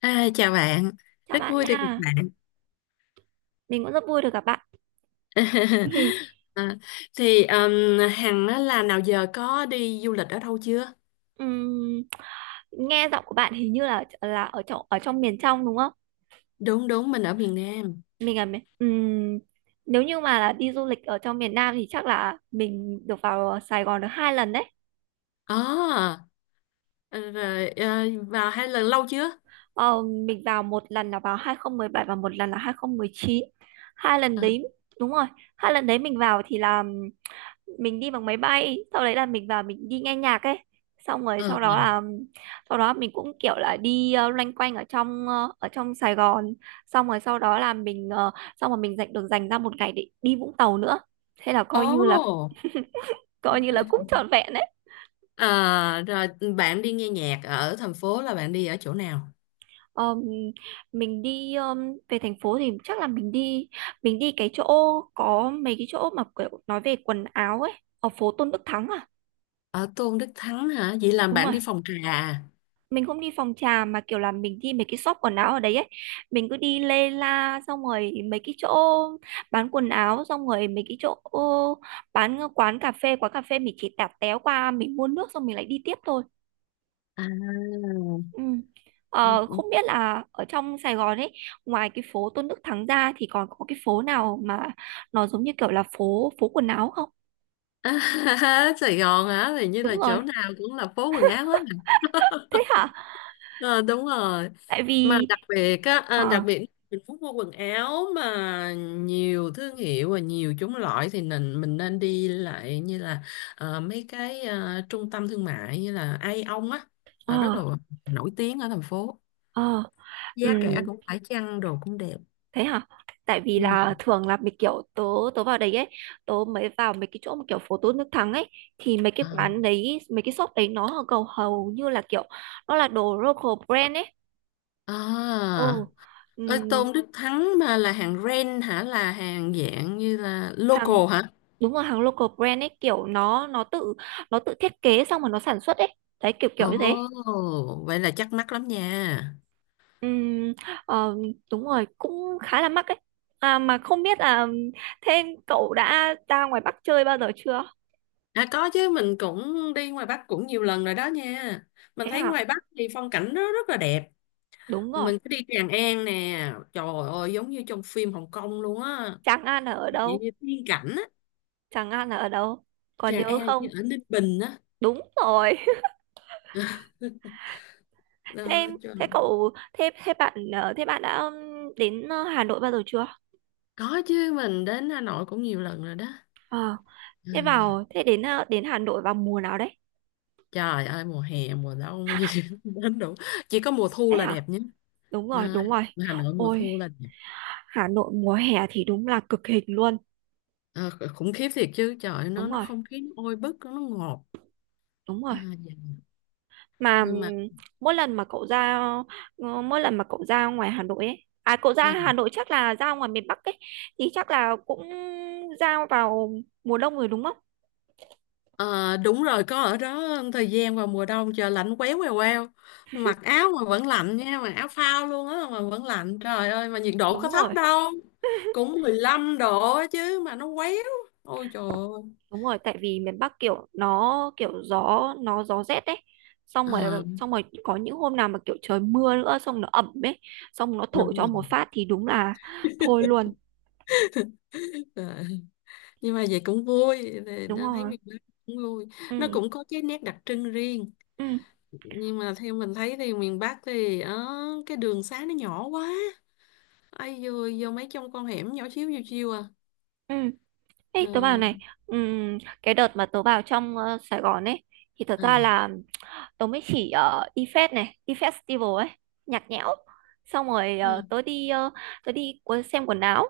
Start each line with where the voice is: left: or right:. left: À, chào bạn,
right: Chào
left: rất
right: bạn
left: vui được gặp
right: nha,
left: bạn.
right: mình cũng rất vui được gặp bạn.
left: À, thì Hằng á, là nào giờ có đi du lịch ở đâu chưa?
right: ừm, nghe giọng của bạn hình như là ở trong miền trong, đúng không?
left: Đúng đúng mình ở miền Nam.
right: Mình là miền- ừm, Nếu như mà là đi du lịch ở trong miền Nam thì chắc là mình được vào Sài Gòn được hai lần đấy.
left: Ồ, ờ, rồi vào hai lần lâu chưa?
right: Ờ, mình vào một lần là vào 2017 và một lần là 2019. Hai lần
left: À,
right: đấy, đúng rồi, hai lần đấy mình vào thì là mình đi bằng máy bay, sau đấy là mình vào mình đi nghe nhạc ấy, xong rồi
left: ờ.
right: sau đó mình cũng kiểu là đi loanh quanh ở trong ở trong Sài Gòn, xong rồi sau đó là xong rồi mình dành ra một ngày để đi Vũng Tàu nữa, thế là coi như là
left: Ồ,
right: coi như là cũng trọn vẹn đấy.
left: à, rồi bạn đi nghe nhạc ở thành phố là bạn đi ở chỗ nào?
right: Ờm, mình đi về thành phố thì chắc là mình đi cái chỗ, có mấy cái chỗ mà kiểu nói về quần áo ấy, ở phố Tôn Đức Thắng à.
left: Ở Tôn Đức Thắng hả? Vậy là
right: Đúng
left: bạn
right: rồi,
left: đi phòng trà à?
right: mình không đi phòng trà mà kiểu là mình đi mấy cái shop quần áo ở đấy ấy, mình cứ đi lê la xong rồi mấy cái chỗ bán quần áo, xong rồi mấy cái chỗ bán quán cà phê. Quán cà phê mình chỉ tạt téo qua, mình mua nước xong mình lại đi tiếp thôi.
left: À.
right: Ừ. Ờ, không biết là ở trong Sài Gòn ấy, ngoài cái phố Tôn Đức Thắng ra thì còn có cái phố nào mà nó giống như kiểu là phố phố quần áo không?
left: Sài Gòn hả? Thì như
right: Đúng
left: là
right: rồi.
left: chỗ nào cũng là phố quần áo hết.
right: Thế hả?
left: Ờ, đúng rồi,
right: Tại
left: mà
right: vì
left: đặc
right: ờ
left: biệt mình muốn mua quần áo mà nhiều thương hiệu và nhiều chủng loại thì mình nên đi lại, như là mấy cái trung tâm thương mại như là Aeon á, là rất
right: ờ
left: là nổi tiếng ở thành phố,
right: ờ ừ.
left: giá cả cũng phải chăng, đồ cũng đẹp.
right: Thế hả? Tại vì
left: Ừ.
right: là thường là mấy kiểu tớ tớ vào đấy ấy, tớ mới vào mấy cái chỗ mà kiểu phố tô nước thắng ấy, thì mấy cái
left: À.
right: quán đấy, mấy cái shop đấy nó hầu hầu như là kiểu nó là đồ local brand ấy.
left: À.
right: Ừ.
left: Ơi,
right: ừm,
left: Tôn Đức Thắng mà là hàng ren hả, là hàng dạng như là
right: hàng
left: local hả?
right: đúng rồi, hàng local brand ấy, kiểu nó tự thiết kế xong rồi nó sản xuất ấy, đấy kiểu kiểu như thế.
left: Ồ, vậy là chắc mắc lắm nha.
right: Ừm, ờ, Đúng rồi, cũng khá là mắc ấy. À, mà không biết là, thế cậu đã ra ngoài Bắc chơi bao giờ chưa?
left: À, có chứ, mình cũng đi ngoài Bắc cũng nhiều lần rồi đó nha. Mình
right: Thế
left: thấy
right: hả?
left: ngoài Bắc thì phong cảnh nó rất là đẹp.
right: Đúng rồi.
left: Mình cứ đi Tràng An nè. Trời ơi, giống như trong phim Hồng Kông luôn á.
right: Tràng An là ở
left: Vậy
right: đâu?
left: như tiên cảnh á.
right: Tràng An là ở đâu? Còn
left: Tràng
right: nhớ
left: An như
right: không?
left: ở Ninh Bình á.
right: Đúng rồi. Thế
left: Ờ,
right: em,
left: trời.
right: thế cậu, thế thế bạn, Thế bạn đã đến Hà Nội bao giờ chưa?
left: Có chứ, mình đến Hà Nội cũng nhiều lần rồi đó.
right: Ờ, thế
left: Ừ.
right: vào, thế đến ờ, đến Hà Nội vào mùa nào đấy?
left: Trời ơi, mùa hè mùa đông gì đến đủ. Chỉ có mùa thu
right: Đấy
left: là
right: hả?
left: đẹp nhé.
right: Đúng
left: Đó,
right: rồi, đúng rồi.
left: Hà Nội mùa
right: Ôi,
left: thu là đẹp.
right: Hà Nội mùa hè thì đúng là cực hình luôn.
left: Ờ, khủng khiếp thiệt chứ, trời nó
right: Đúng
left: nó
right: rồi,
left: không khí nó ôi bức nó ngọt.
right: đúng
left: À,
right: rồi.
left: dạ,
right: Mà
left: nhưng mà
right: mỗi lần mà cậu ra mỗi lần mà cậu ra ngoài Hà Nội ấy, à cậu ra
left: À,
right: Hà Nội chắc là ra ngoài miền Bắc ấy, thì chắc là cũng ra vào mùa đông rồi đúng không?
left: ờ, đúng rồi, có ở đó thời gian vào mùa đông trời lạnh quéo quèo quèo, mặc áo mà vẫn lạnh nha, mà áo phao luôn á mà vẫn lạnh, trời ơi mà nhiệt độ
right: đúng
left: có thấp
right: rồi
left: đâu, cũng 15 độ á chứ mà nó quéo. Ôi trời ơi.
right: đúng rồi tại vì miền Bắc kiểu nó kiểu gió rét đấy, xong rồi
left: Ờ,
right: xong rồi có những hôm nào mà kiểu trời mưa nữa xong nó ẩm ấy, xong nó
left: đúng
right: thổi cho
left: rồi.
right: một phát thì đúng là thôi luôn.
left: Ờ, nhưng mà vậy cũng vui, thì
right: Đúng
left: nó thấy
right: rồi.
left: miền Bắc cũng vui, nó
right: Ừ.
left: cũng có cái nét đặc trưng riêng.
right: ừ
left: Nhưng mà theo mình thấy thì miền Bắc thì cái đường xá nó nhỏ quá, ai vừa vô mấy trong con hẻm nhỏ xíu xíu chiêu à.
right: ừ
left: Ờ,
right: Ê, tớ bảo này, cái đợt mà tớ vào trong Sài Gòn ấy, thì thật ra
left: à,
right: là tớ mới chỉ ở IFES này, IFES Festival ấy, nhạc nhẽo. Xong rồi xem quần áo,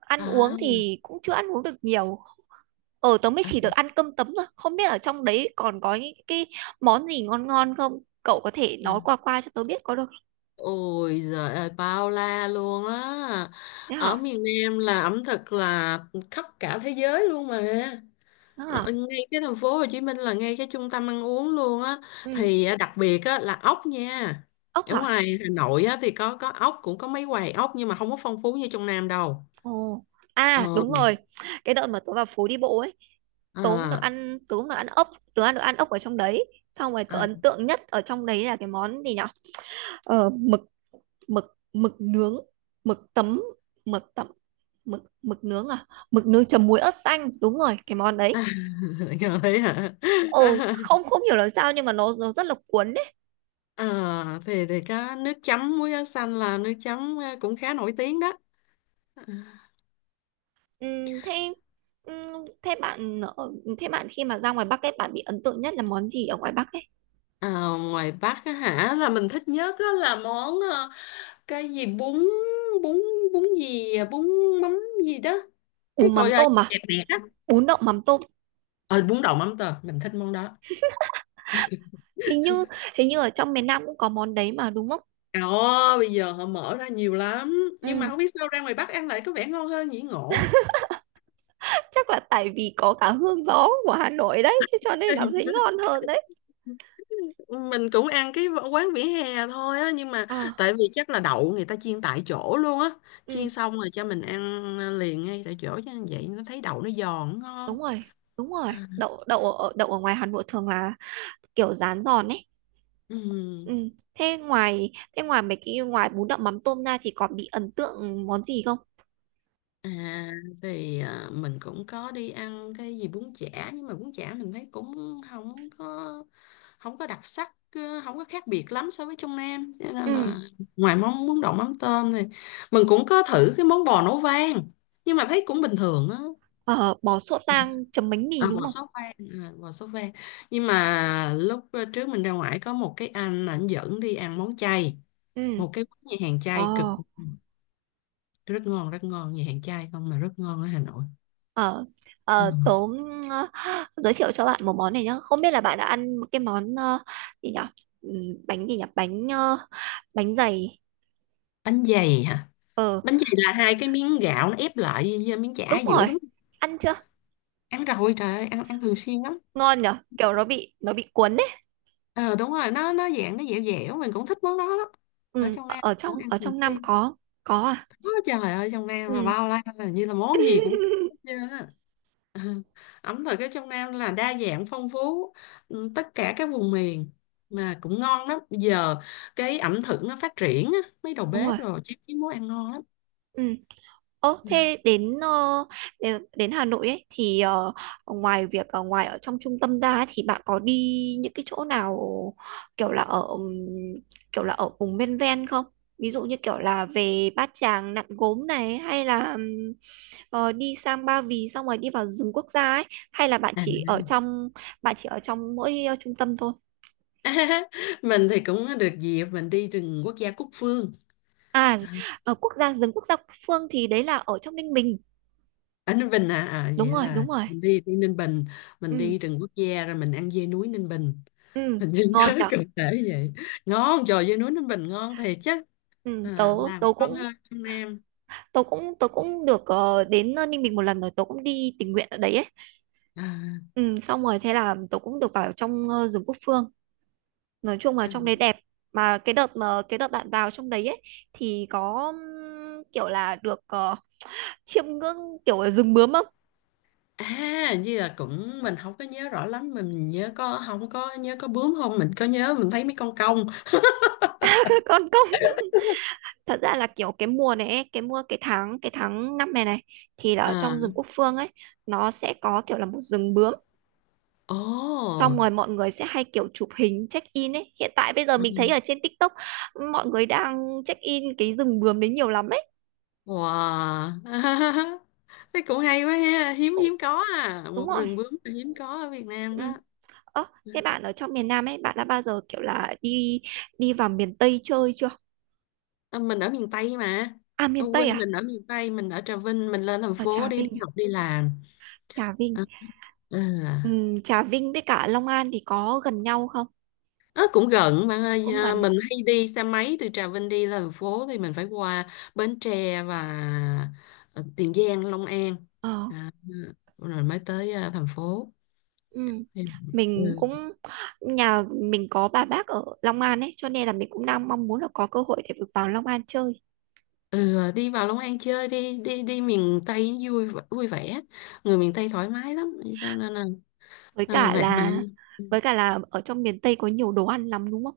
right: ăn uống
left: à,
right: thì cũng chưa ăn uống được nhiều. Ờ, tớ mới
left: à,
right: chỉ được ăn cơm tấm thôi, không biết ở trong đấy còn có những cái món gì ngon ngon không? Cậu có thể
left: à.
right: nói qua qua cho tớ biết có được không?
left: Ôi giời ơi, bao la luôn á,
right: Thế
left: ở
right: hả?
left: miền Nam là ẩm thực là khắp cả thế giới luôn mà.
right: Đó hả?
left: Ở ngay cái thành phố Hồ Chí Minh là ngay cái trung tâm ăn uống luôn á,
right: Ừ,
left: thì à, đặc biệt á là ốc nha.
right: ốc
left: Ở
right: hả?
left: ngoài Hà Nội á thì có ốc, cũng có mấy quầy ốc, nhưng mà không có phong phú như trong Nam đâu.
right: Ồ, à
left: Ờ,
right: đúng rồi, cái đợt mà tớ vào phố đi bộ ấy,
left: à,
right: tớ cũng được ăn ốc, tớ ăn được ăn ốc ở trong đấy, xong rồi tớ
left: à.
right: ấn tượng nhất ở trong đấy là cái món gì nhở? Ờ, mực mực mực nướng, mực tấm mực tấm mực nướng, à mực nướng chấm muối ớt xanh, đúng rồi cái món
left: À.
right: đấy.
left: Thấy hả.
right: Ồ, không không hiểu làm sao nhưng mà nó rất là cuốn đấy.
left: Ờ, thì có nước chấm muối áo xanh, là nước chấm cũng khá nổi tiếng đó.
right: Thế thế bạn ở- Thế bạn khi mà ra ngoài Bắc ấy, bạn bị ấn tượng nhất là món gì ở ngoài Bắc ấy?
left: Ờ, ngoài Bắc á hả, là mình thích nhất á là món cái gì bún bún bún gì, à, bún mắm gì đó, cái
right: Bún
left: gọi
right: mắm
left: là
right: tôm
left: gì
right: à?
left: đẹp đẹp đó,
right: Bún đậu mắm tôm.
left: ờ bún đậu mắm tôm, mình thích món đó.
right: Hình như hình như ở trong miền Nam cũng có món đấy mà đúng không?
left: Ồ, bây giờ họ mở ra nhiều lắm, nhưng mà
right: Ừ.
left: không biết sao ra ngoài Bắc ăn lại có vẻ ngon hơn nhỉ, ngộ.
right: Chắc là tại vì có cả hương gió của Hà Nội đấy, thế cho nên là thấy ngon hơn đấy.
left: Mình cũng ăn cái quán vỉa hè thôi á, nhưng mà
right: À.
left: tại vì chắc là đậu người ta chiên tại chỗ luôn á,
right: Ừ.
left: chiên xong rồi cho mình ăn liền ngay tại chỗ cho vậy nó thấy đậu nó giòn ngon.
right: đúng rồi đúng rồi, đậu đậu ở ngoài Hà Nội thường là kiểu rán giòn ấy.
left: Ừ.
right: Ừ. thế ngoài Thế ngoài mấy cái ngoài bún đậu mắm tôm ra thì còn bị ấn tượng món gì không?
left: À, thì à, mình cũng có đi ăn cái gì bún chả, nhưng mà bún chả mình thấy cũng không có đặc sắc, không có khác biệt lắm so với trong Nam, cho nên là
right: Ừ.
left: ngoài món bún đậu mắm tôm thì mình cũng có thử cái món bò nấu vang, nhưng mà thấy cũng bình thường á.
right: Ờ, bò sốt lang chấm bánh
left: À,
right: mì đúng không?
left: bò sốt vang, nhưng mà lúc trước mình ra ngoài có một cái anh ảnh dẫn đi ăn món chay,
right: Ừ.
left: một cái quán nhà hàng
right: ờ
left: chay cực, ừ, rất ngon rất ngon, nhà hàng chay không mà rất ngon ở Hà Nội.
right: ờ
left: Ừ.
right: tớ, ờ, giới thiệu cho bạn một món này nhá, không biết là bạn đã ăn cái món gì nhỉ? Ừ, bánh gì nhỉ? Bánh dày.
left: Bánh dày hả?
right: Ờ,
left: Bánh dày là hai cái miếng gạo nó ép lại với miếng chả ở
right: đúng
left: giữa
right: rồi.
left: đúng không?
right: Ăn chưa?
left: Ăn rồi, trời ơi, ăn ăn thường xuyên lắm.
right: Ngon nhở, kiểu nó bị cuốn đấy.
left: Ờ, đúng rồi, nó dạng nó dẻo dẻo, mình cũng thích món đó lắm. Ở
right: Ừ,
left: trong
right: ở
left: Nam cũng ăn
right: ở
left: thường
right: trong Nam
left: xuyên.
right: có. Có à?
left: Ôi, trời ơi, trong Nam
right: Ừ.
left: mà bao la, là như là món gì cũng có hết trơn á. Ẩm thực ở trong Nam là đa dạng phong phú, ừ, tất cả các vùng miền, mà cũng ngon lắm. Bây giờ cái ẩm thực nó phát triển á, mấy đầu
right: Đúng rồi.
left: bếp rồi chứ, cái món ăn ngon lắm.
right: Ừ. Ồ, thế đến Hà Nội ấy thì ngoài việc ở trong trung tâm ra ấy, thì bạn có đi những cái chỗ nào kiểu là ở ừm, kiểu là ở vùng ven ven không? Ví dụ như kiểu là về Bát Tràng, Nặn Gốm này hay là đi sang Ba Vì xong rồi đi vào rừng quốc gia ấy, hay là
left: À,
right: bạn chỉ ở trong mỗi trung tâm thôi?
left: mình thì cũng được dịp mình đi rừng quốc gia Cúc Phương.
right: À, ở quốc gia rừng quốc gia Quốc Phương thì đấy là ở trong Ninh Bình.
left: Ở Ninh Bình à, à
right: Đúng
left: vậy
right: rồi,
left: là
right: đúng rồi.
left: mình đi đi Ninh Bình, mình
right: Ừ.
left: đi rừng quốc gia, rồi mình ăn dê núi Ninh Bình,
right: Ừ.
left: mình chỉ
right: Ngon
left: nhớ
right: nhở.
left: cụ thể vậy. Ngon, trời, dê núi Ninh Bình ngon thiệt chứ,
right: Ừ, tớ
left: à, làm
right: tớ
left: ngon
right: cũng
left: hơn trong Nam.
right: tớ cũng tớ cũng được đến Ninh Bình một lần rồi, tớ cũng đi tình nguyện ở đấy ấy. Ừ, xong rồi thế là tớ cũng được vào trong rừng quốc phương, nói chung là
left: À.
right: trong đấy đẹp. Mà cái đợt bạn vào trong đấy ấy, thì có kiểu là được chiêm ngưỡng kiểu ở rừng bướm không?
left: À, hình như là cũng mình không có nhớ rõ lắm, mà mình nhớ có không có nhớ có bướm không, mình có nhớ mình thấy mấy con cong
right: Các con không? Thật ra là kiểu cái mùa này ấy, cái tháng năm này này, thì là ở
left: à.
right: trong rừng quốc phương ấy, nó sẽ có kiểu là một rừng bướm,
left: Ồ,
right: xong rồi mọi người sẽ hay kiểu chụp hình check in ấy. Hiện tại bây giờ
left: ừ,
right: mình thấy ở trên TikTok mọi người đang check in cái rừng bướm đấy nhiều lắm ấy.
left: wow. Thế cũng hay quá ha, hiếm
right: Cũng
left: hiếm có à,
right: đúng
left: một
right: rồi.
left: rừng bướm là hiếm có ở Việt Nam
right: Ừ.
left: đó.
right: Ơ, thế bạn ở trong miền Nam ấy, bạn đã bao giờ kiểu là đi đi vào miền Tây chơi chưa?
left: À, mình ở miền Tây mà,
right: À,
left: ở
right: miền
left: quê
right: Tây à?
left: mình ở miền Tây, mình ở Trà Vinh, mình lên thành
right: Ở
left: phố
right: Trà
left: để đi
right: Vinh à?
left: học đi làm.
right: Trà Vinh.
left: À,
right: Ừ,
left: à.
right: Trà Vinh với cả Long An thì có gần nhau không?
left: Ờ, cũng gần bạn ơi
right: Cũng
left: à,
right: gần.
left: mình hay đi xe máy từ Trà Vinh đi lên thành phố thì mình phải qua Bến Tre và Tiền Giang, Long An,
right: Ờ.
left: à, rồi mới tới à, thành phố.
right: Ừ.
left: Thì- ừ.
right: Mình cũng Nhà mình có bà bác ở Long An ấy, cho nên là mình cũng đang mong muốn là có cơ hội để được vào Long An chơi.
left: Ừ, đi vào Long An chơi đi, đi đi miền Tây vui, vui vẻ, người miền Tây thoải mái lắm, cho nên là
right: Với cả
left: bạn bạn
right: là
left: ừ.
right: với cả là ở trong miền Tây có nhiều đồ ăn lắm đúng không?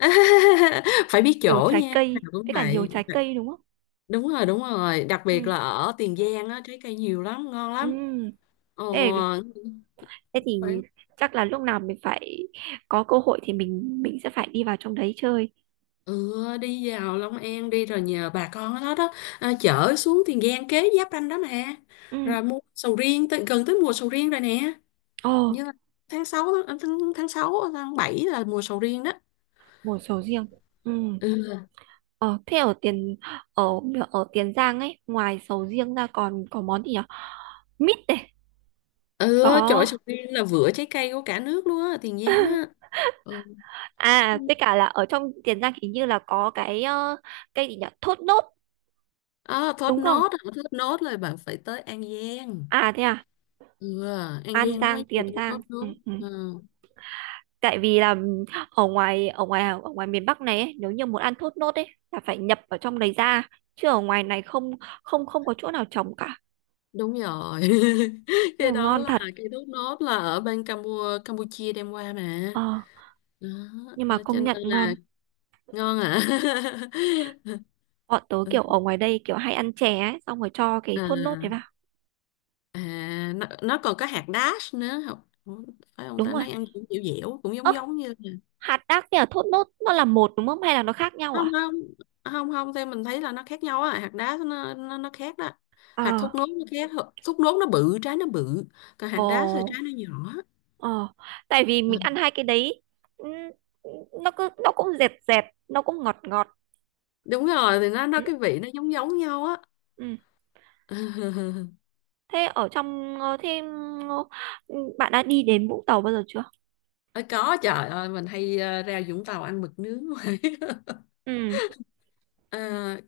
left: Phải biết
right: Nhiều
left: chỗ
right: trái
left: nha, nào
right: cây,
left: cũng
right: với cả nhiều
left: vậy,
right: trái cây đúng không?
left: đúng rồi, đúng rồi, đặc biệt
right: Ừ.
left: là ở Tiền Giang á trái cây nhiều lắm, ngon
right: Ừ.
left: lắm.
right: Thế, thế
left: Ồ,
right: thì chắc là lúc nào mình phải có cơ hội thì mình sẽ phải đi vào trong đấy chơi.
left: ừ, đi vào Long An đi, rồi nhờ bà con ở đó đó, à, chở xuống Tiền Giang kế giáp ranh đó mà,
right: Ừ.
left: rồi mua sầu riêng tới, gần tới mùa sầu riêng rồi nè,
right: Ồ,
left: như là tháng 6 tháng, tháng 6 tháng 7 là mùa sầu riêng đó.
right: mùa sầu riêng. Ừ.
left: Ừ.
right: Ờ, thế ở Tiền ở ở Tiền Giang ấy, ngoài sầu riêng ra còn có món gì nhỉ? Mít này,
left: Ừ, trời ơi,
right: có
left: sầu riêng là vựa trái cây của cả nước luôn á, Tiền Giang á. Ừ.
right: à, tất cả là ở trong Tiền Giang hình như là có cái cây gì nhỉ? Thốt nốt
left: À,
right: đúng không?
left: thốt nốt là bạn phải tới An Giang,
right: À thế à,
left: ừ, An
right: An
left: Giang nó
right: Giang,
left: mới chịu
right: Tiền Giang.
left: thốt
right: Ừ,
left: nốt.
right: ừ.
left: Ừ.
right: Tại vì là ừ, ở ngoài miền Bắc này ấy, nếu như muốn ăn thốt nốt ấy là phải nhập ở trong đấy ra, chứ ở ngoài này không không không có chỗ nào trồng cả.
left: Đúng rồi.
right: Nhưng
left: Cái
right: mà
left: đó
right: ngon
left: là
right: thật.
left: cái thốt nốt là ở bên Campuchia đem qua mà,
right: Ờ,
left: đó,
right: nhưng mà
left: cho
right: công
left: nên
right: nhận
left: là
right: ngon,
left: ngon à.
right: bọn tớ kiểu ở ngoài đây kiểu hay ăn chè ấy xong rồi cho cái thốt nốt đấy vào.
left: À, à nó còn có hạt đác nữa không? Ủa, phải không
right: Đúng
left: ta, nó
right: rồi.
left: ăn cũng dẻo dẻo cũng
right: Ơ,
left: giống giống như.
right: hạt đác với cả thốt nốt nó là một đúng không hay là nó khác nhau
left: Không,
right: à?
left: không, không, không, theo mình thấy là nó khác nhau á, hạt đác nó khác đó, hạt
right: Ờ.
left: thốt nốt nó khác, thốt nốt nó bự trái nó bự, còn hạt
right: Ồ.
left: đác thì trái nó nhỏ.
right: Ờ, tại vì
left: Ờ,
right: mình ăn hai cái đấy, ừ, nó cứ nó cũng dẹt dẹt nó cũng ngọt ngọt.
left: đúng rồi, thì nó
right: Ừ,
left: cái vị nó giống giống nhau á.
right: ừ. Thế ở trong ờ, thế ừ, bạn đã đi đến Vũng Tàu bao giờ chưa?
left: Ờ, có, trời ơi mình hay ra Vũng Tàu ăn mực nướng hoài.
right: Ừ.
left: Ờ,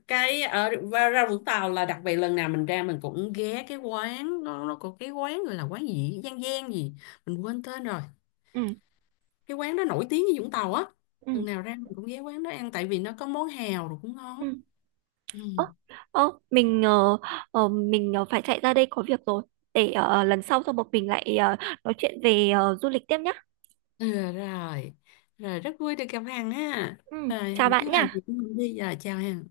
left: cái ở và ra Vũng Tàu là đặc biệt, lần nào mình ra mình cũng ghé cái quán, nó có cái quán gọi là quán gì Giang Giang gì, mình quên tên rồi,
right: Ừ.
left: cái quán đó nổi tiếng như Vũng Tàu á,
right: Ừ.
left: lần nào ra mình cũng ghé quán đó ăn tại vì nó có món hào rồi cũng ngon.
right: Ừ.
left: Ừ.
right: Ơ, ơ, mình phải chạy ra đây có việc rồi. Để lần sau xong một mình lại nói chuyện về du lịch tiếp nhá.
left: Ừ, ờ, rồi, rồi rất vui được gặp Hằng ha,
right: Ừ,
left: rồi
right: chào
left: Hằng cứ
right: bạn
left: làm
right: nhá.
left: việc của mình đi, giờ chào Hằng.